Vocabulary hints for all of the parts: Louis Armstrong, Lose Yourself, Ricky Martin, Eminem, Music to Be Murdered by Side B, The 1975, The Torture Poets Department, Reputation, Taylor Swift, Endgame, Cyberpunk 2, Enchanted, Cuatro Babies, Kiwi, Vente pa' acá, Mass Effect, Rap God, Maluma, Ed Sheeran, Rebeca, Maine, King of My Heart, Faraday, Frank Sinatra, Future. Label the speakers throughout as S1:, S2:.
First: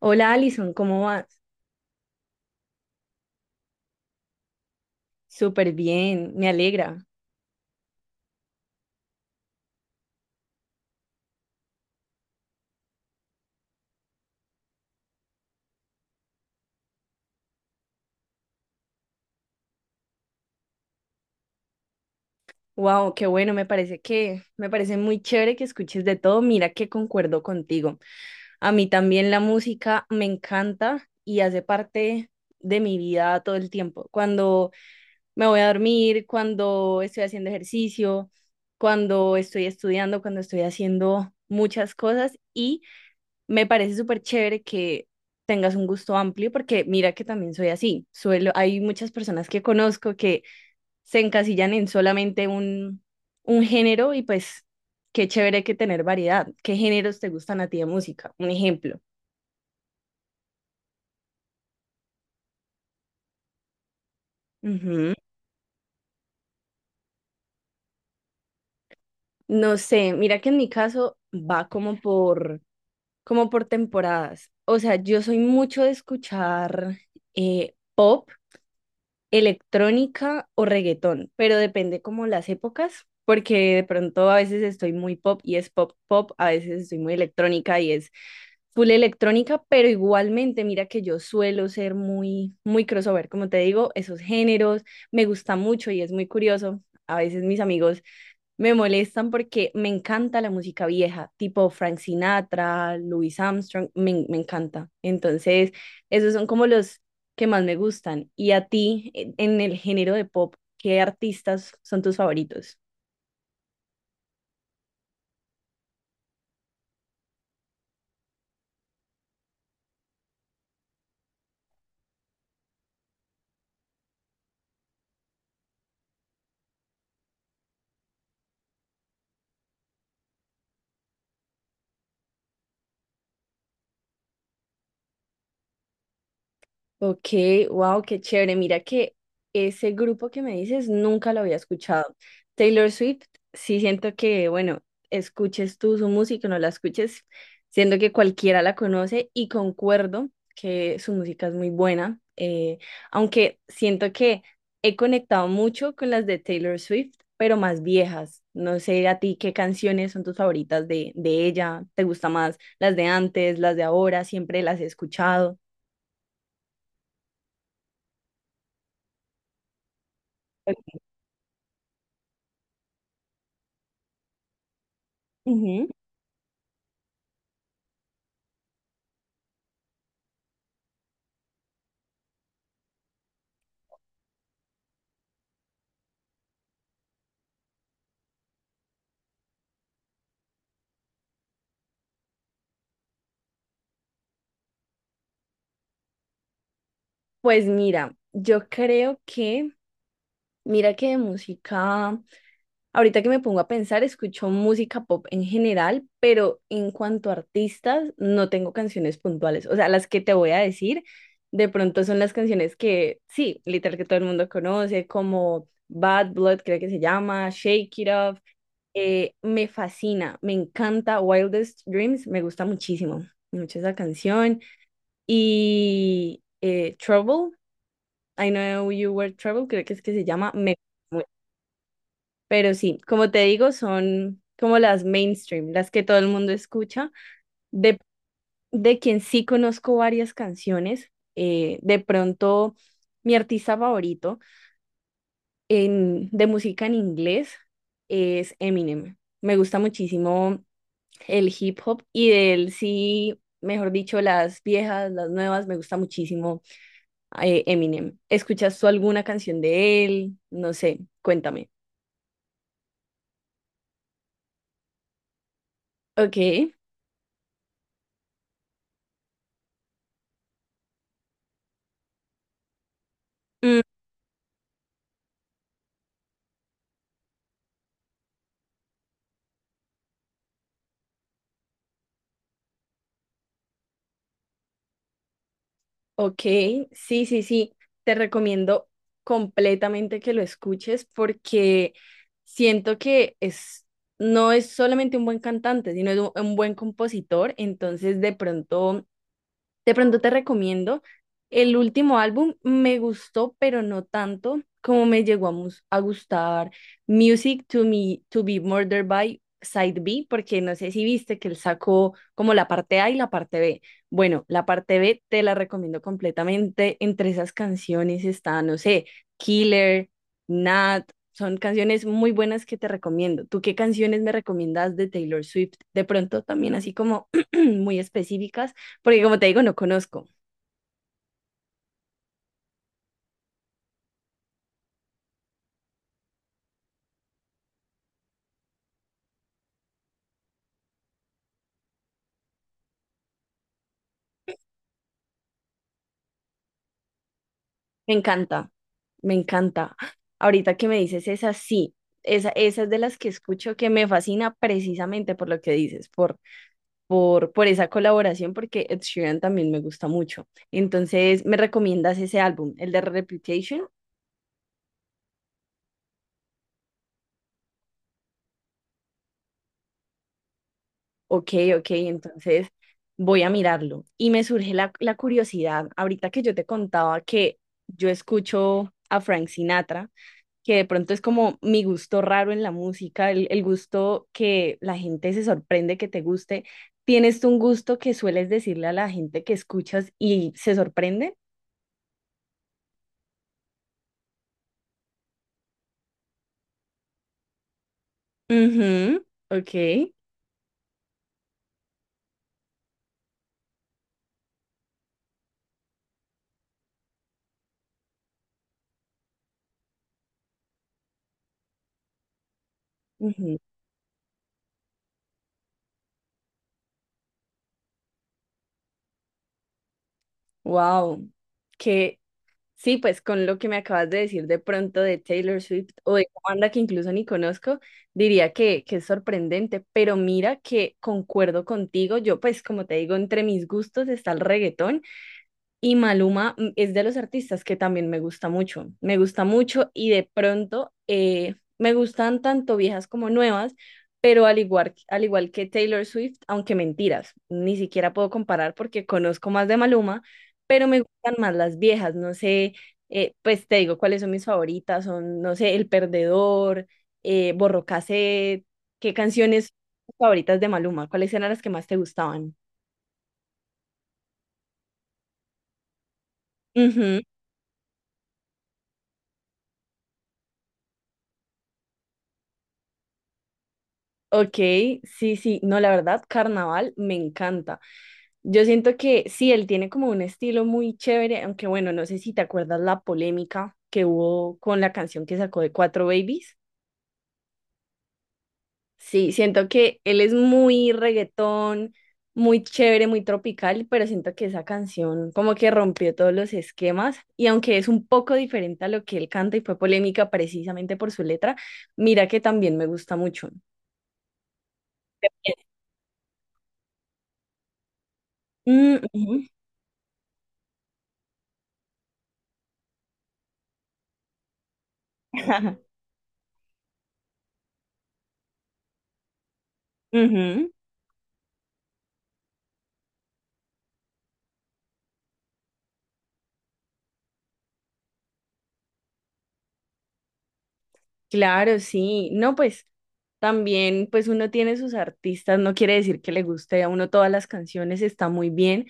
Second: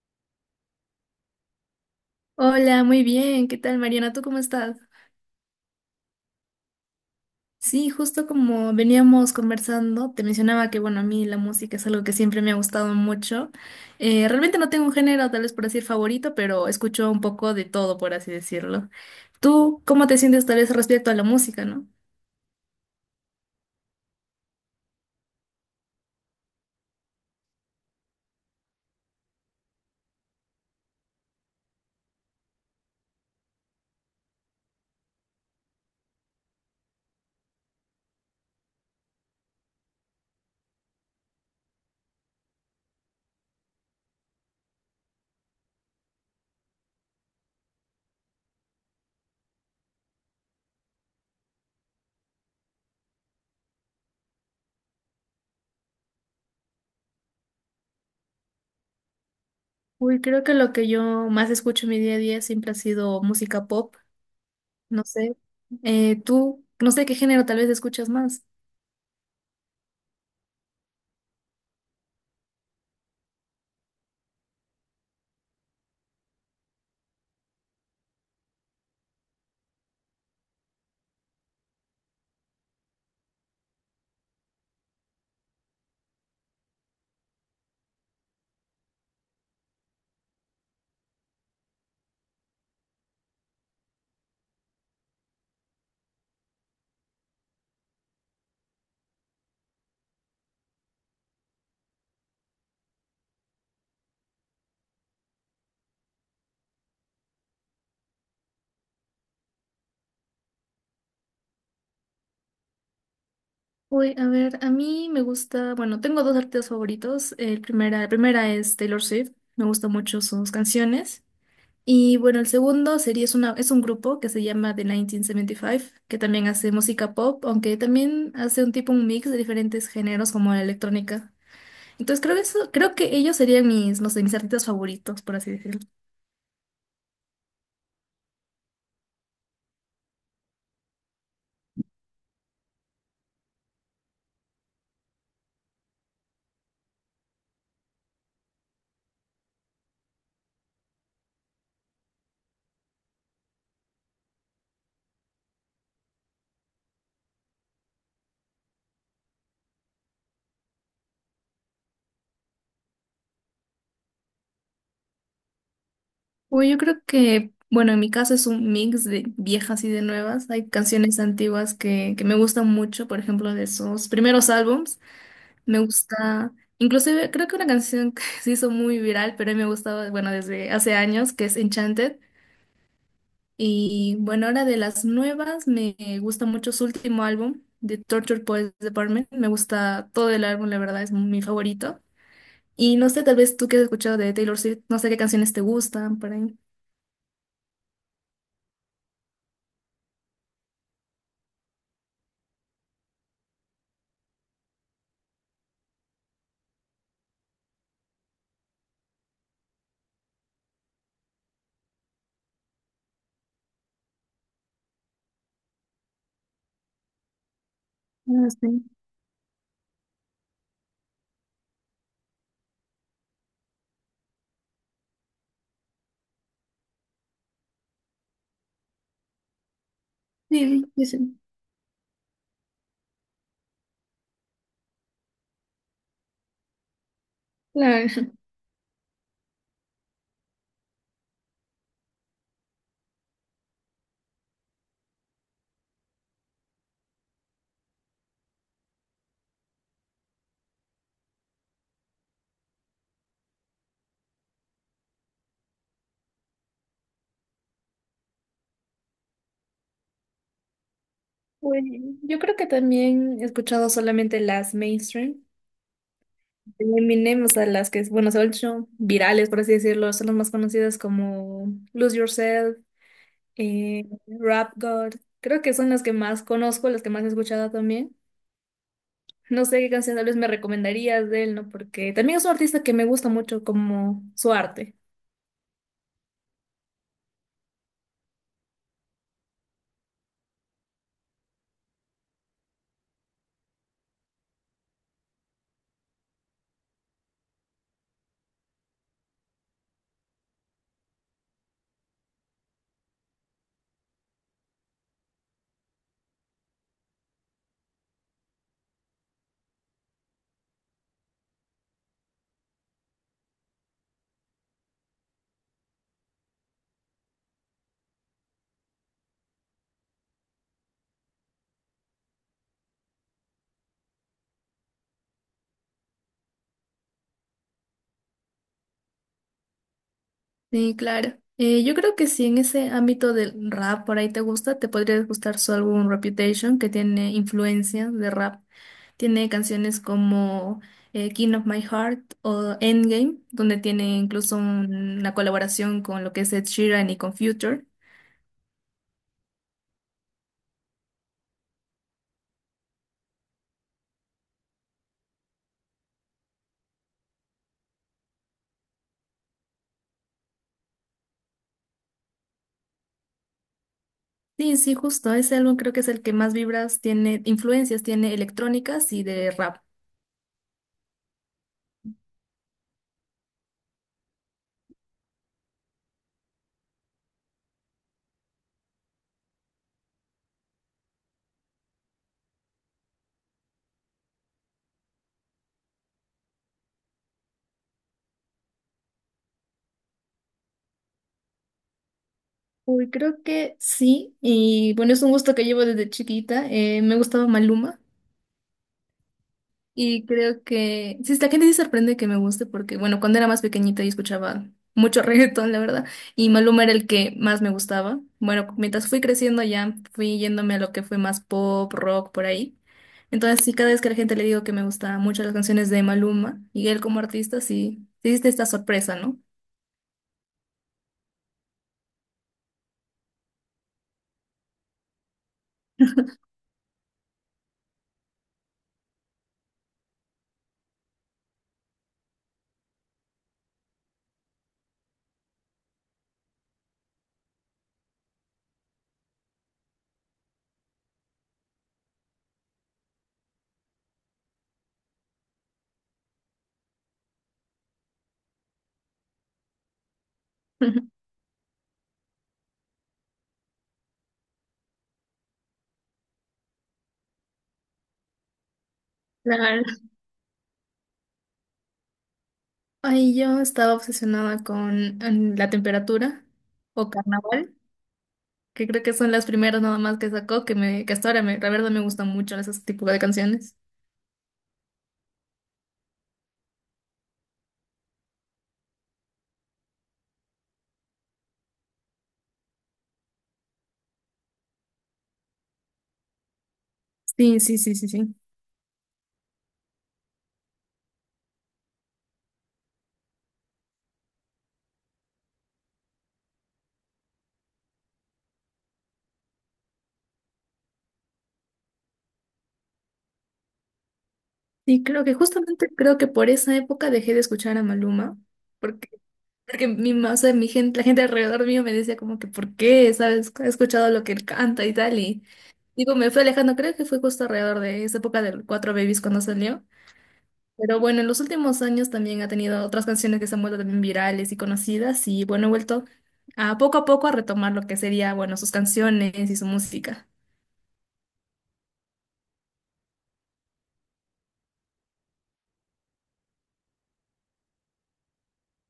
S1: Hola Alison, ¿cómo vas?
S2: Hola, muy bien. ¿Qué tal, Mariana? ¿Tú cómo estás?
S1: Súper bien, me alegra.
S2: Sí, justo como veníamos conversando, te mencionaba que, bueno, a mí la música es algo que siempre me ha gustado mucho. Realmente no tengo un género, tal vez por decir favorito, pero escucho un poco de todo, por así decirlo. ¿Tú cómo te sientes tal vez respecto a la música, no?
S1: Wow, qué bueno, me parece muy chévere que escuches de todo. Mira que concuerdo contigo. A mí también la música me encanta y hace parte de mi vida todo el tiempo. Cuando me voy a dormir, cuando estoy haciendo ejercicio, cuando estoy estudiando, cuando estoy haciendo muchas cosas y me parece súper chévere que tengas un gusto amplio porque mira que también soy así. Suelo, hay muchas personas que conozco que se encasillan en solamente un género y pues qué chévere que tener variedad. ¿Qué géneros te gustan a ti de música? Un ejemplo.
S2: Uy, creo que lo que yo más escucho en mi día a día siempre ha sido música pop, no
S1: Ujú.
S2: sé. Tú, no sé qué género tal vez escuchas más.
S1: No sé, mira que en mi caso va como por temporadas. O sea, yo soy mucho de escuchar pop electrónica o reggaetón, pero depende como las épocas, porque de pronto a veces estoy muy pop y es pop pop, a veces estoy muy electrónica y es full electrónica, pero igualmente mira que yo suelo ser muy crossover, como te digo, esos géneros me gusta mucho y es muy curioso. A veces mis amigos me molestan porque me encanta la música vieja, tipo Frank Sinatra, Louis Armstrong, me encanta. Entonces, esos son como los que más me gustan. Y a ti, en el género de pop, ¿qué artistas son tus favoritos?
S2: Uy, a ver, a mí me gusta, bueno, tengo dos artistas favoritos. La primera es Taylor Swift, me gustan mucho sus canciones. Y bueno, el segundo sería, es una, es un grupo que se llama The 1975, que también hace música pop, aunque también hace un tipo, un mix de diferentes géneros como la electrónica. Entonces creo que eso, creo que ellos serían mis, no sé, mis artistas favoritos, por así decirlo.
S1: Ok, wow, qué chévere. Mira que ese grupo que me dices nunca lo había escuchado. Taylor Swift, sí siento que, bueno, escuches tú su música, o no la escuches, siento que cualquiera la conoce y concuerdo que su música es muy buena, aunque siento que he conectado mucho con las de Taylor Swift, pero más viejas. No sé a ti qué canciones son tus favoritas de ella, ¿te gusta más las de antes, las de ahora? ¿Siempre las he escuchado?
S2: Uy, yo creo que, bueno, en mi caso es un mix de viejas y de nuevas. Hay canciones antiguas que me gustan mucho, por ejemplo, de esos primeros álbums. Me
S1: Ujú.
S2: gusta, inclusive creo que una canción que se hizo muy viral, pero a mí me gustaba, bueno, desde hace años, que es Enchanted. Y bueno, ahora de las nuevas, me gusta mucho su último álbum, The Torture Poets Department. Me gusta todo el álbum, la verdad, es mi favorito. Y no sé, tal vez tú que has escuchado de Taylor Swift, no sé qué canciones te gustan por ahí.
S1: Pues mira, yo creo que, mira que de música, ahorita que me pongo a pensar, escucho música pop en general, pero en cuanto a artistas, no tengo canciones puntuales. O sea, las que te voy a decir, de pronto son las canciones que, sí, literal que todo el mundo conoce, como Bad Blood, creo que se llama, Shake It Off.
S2: No sé.
S1: Me fascina, me encanta Wildest Dreams, me gusta mucho esa canción. Y Trouble. I Know You Were Trouble, creo que se llama.
S2: Sí,
S1: Me...
S2: sí, sí, sí.
S1: Pero sí, como te digo, son como las mainstream, las que todo el mundo escucha. De,
S2: Claro.
S1: de quien sí conozco varias canciones, de pronto mi artista favorito de música en inglés es Eminem. Me gusta muchísimo el hip hop y de él sí, mejor dicho, las viejas, las nuevas, me gusta muchísimo Eminem. ¿Escuchas tú alguna canción de él? No sé, cuéntame.
S2: Pues, yo creo que también he escuchado solamente las mainstream
S1: Ok,
S2: de Eminem, o sea, las que, bueno, se han hecho virales, por así decirlo, son las más conocidas como Lose Yourself,
S1: mm,
S2: Rap God. Creo que son las que más conozco, las que más he escuchado también. No sé qué canción tal vez me recomendarías de él, ¿no? Porque también es un artista que me gusta mucho como su arte.
S1: ok, sí, sí, sí, te recomiendo completamente que lo escuches porque siento no es solamente un buen cantante, sino es un buen compositor, entonces de pronto te recomiendo el último álbum, me gustó, pero no tanto como me llegó a gustar Music to Me to Be Murdered by Side B, porque no sé si viste que él sacó como la parte A y la parte B. Bueno, la parte B te la recomiendo completamente. Entre esas canciones está, no sé, Killer, Nat. Son canciones muy buenas que te recomiendo. ¿Tú qué canciones me recomiendas de Taylor Swift? De pronto también así como muy específicas porque como te digo, no conozco.
S2: Sí, claro. Yo creo que si en ese ámbito del rap por ahí te gusta, te podría gustar su álbum Reputation, que tiene influencia de rap. Tiene canciones como King of My Heart o Endgame, donde tiene incluso una colaboración con lo que es Ed Sheeran y con Future.
S1: Me encanta, me encanta. Ahorita que me dices esa, sí. Esa es de las que escucho que me fascina precisamente por lo que dices, por esa colaboración, porque Ed Sheeran también me gusta mucho. Entonces, ¿me recomiendas ese álbum, el de Reputation?
S2: Sí, sí, justo. Ese álbum creo que es el que más vibras tiene, influencias tiene electrónicas y de rap.
S1: Ok, ok, entonces voy a mirarlo. Y me surge la curiosidad, ahorita que yo te contaba que yo escucho a Frank Sinatra que de pronto es como mi gusto raro en la música, el gusto que la gente se sorprende que te guste. ¿Tienes tú un gusto que sueles decirle a la gente que escuchas y se sorprende?
S2: Uy, creo que sí. Y bueno, es un gusto que llevo desde chiquita. Me gustaba Maluma.
S1: Ujú, ok.
S2: Y creo que, sí, la gente sí sorprende que me guste porque, bueno, cuando era más pequeñita yo escuchaba mucho reggaetón, la verdad, y Maluma era el que más me gustaba. Bueno, mientras fui creciendo ya fui yéndome a lo que fue más pop, rock, por ahí. Entonces, sí, cada vez que a la gente le digo que me gustaban mucho las canciones de Maluma y él como artista, sí, sí existe esta sorpresa, ¿no?
S1: Wow. Que sí, pues con lo que me acabas de decir de pronto de Taylor Swift o de una banda que incluso ni conozco, diría que es sorprendente, pero mira que concuerdo contigo, yo pues como te digo, entre mis gustos está el reggaetón. Y Maluma es de los artistas que también me gusta mucho y de pronto me gustan tanto viejas como nuevas, pero al igual que Taylor Swift, aunque mentiras, ni siquiera puedo comparar porque conozco más de Maluma, pero me gustan más las viejas, no sé, pues te digo cuáles son mis favoritas, son, no sé, El Perdedor, Borró Cassette, qué canciones
S2: Claro.
S1: favoritas de Maluma, cuáles eran las que más te gustaban.
S2: Ay, yo estaba obsesionada con la temperatura o carnaval, que creo que son las primeras nada más que sacó, que me, que hasta ahora me, la verdad me gustan mucho ese tipo de canciones.
S1: Ok, sí, sí, no, la verdad, Carnaval me encanta. Yo siento que sí, él tiene como un estilo muy chévere, aunque bueno, no sé si te acuerdas la polémica que hubo con la canción que sacó de Cuatro Babies.
S2: Sí, sí, sí, sí, sí.
S1: Sí, siento que él es muy reggaetón, muy chévere, muy tropical, pero siento que esa canción como que rompió todos los esquemas y aunque es un poco diferente a lo que él canta y fue polémica precisamente por su letra, mira que también me gusta mucho.
S2: Sí, creo que justamente creo que por esa época dejé de escuchar a Maluma,
S1: Mm,
S2: porque,
S1: ujú.
S2: porque o sea, mi gente, la gente alrededor mío me decía como que ¿por qué? ¿Sabes? He escuchado lo que él canta y tal, y digo, me fue alejando, creo que fue justo alrededor de esa época del Cuatro Babies cuando salió.
S1: Ujú,
S2: Pero bueno, en los últimos años también ha tenido otras canciones que se han vuelto también virales y conocidas y bueno, he vuelto a poco a poco a retomar lo que sería, bueno, sus canciones y su música.
S1: claro, sí. No, pues también, pues uno tiene sus artistas, no quiere decir que le guste a uno todas las canciones, está muy bien,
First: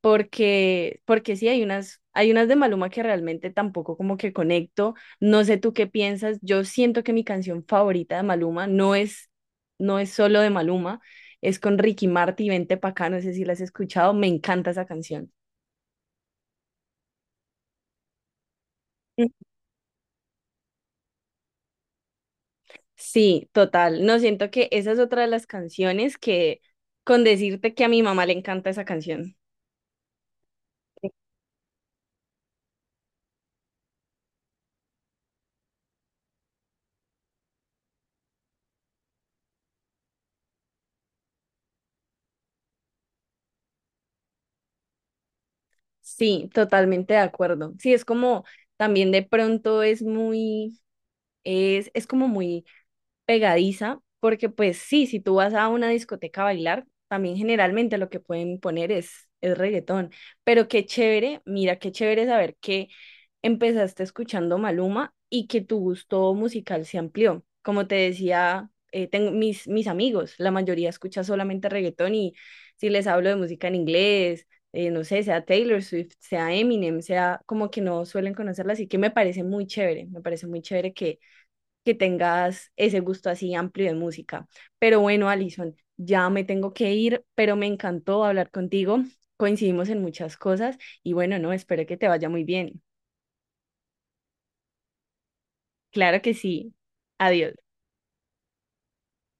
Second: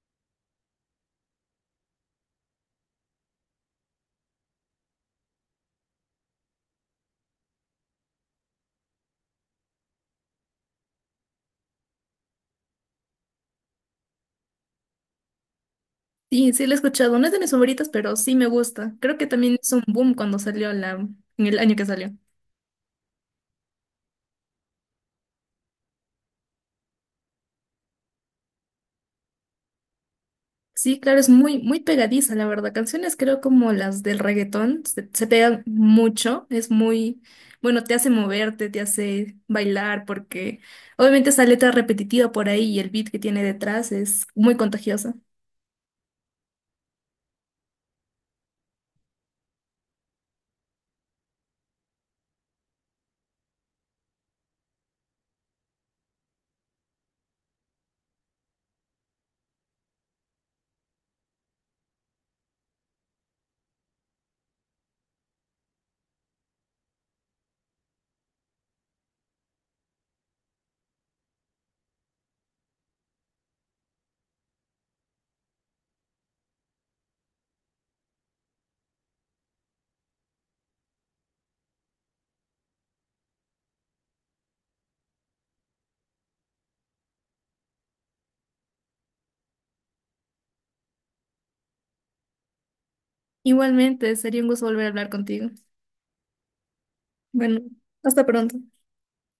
S1: porque sí, hay unas de Maluma que realmente tampoco como que conecto. No sé tú qué piensas, yo siento que mi canción favorita de Maluma no es solo de Maluma, es con Ricky Martin, Vente pa' acá, no sé si la has escuchado, me encanta esa canción.
S2: Sí, sí la he escuchado, no es de mis favoritas, pero sí me gusta. Creo que también hizo un boom cuando salió la, en el año que salió.
S1: Sí, total. No siento que esa es otra de las canciones que, con decirte que a mi mamá le encanta esa canción.
S2: Sí, claro, es muy, muy pegadiza, la verdad. Canciones creo como las del reggaetón, se pegan mucho, es muy, bueno, te hace moverte, te hace bailar, porque obviamente esa letra repetitiva por ahí y el beat que tiene detrás es muy contagiosa.
S1: Sí, totalmente de acuerdo. Sí, es como también de pronto es muy, es como muy pegadiza, porque pues sí, si tú vas a una discoteca a bailar, también generalmente lo que pueden poner es reggaetón. Pero qué chévere, mira, qué chévere saber que empezaste escuchando Maluma y que tu gusto musical se amplió. Como te decía, tengo mis amigos, la mayoría escucha solamente reggaetón y si les hablo de música en inglés, no sé, sea Taylor Swift, sea Eminem, sea como que no suelen conocerla, así que me parece muy chévere que tengas ese gusto así amplio de música. Pero bueno, Alison, ya me tengo que ir, pero me encantó hablar contigo. Coincidimos en muchas cosas y bueno, no, espero que te vaya muy bien.
S2: Igualmente, sería un gusto volver a hablar contigo.
S1: Claro que sí. Adiós.
S2: Bueno, hasta pronto.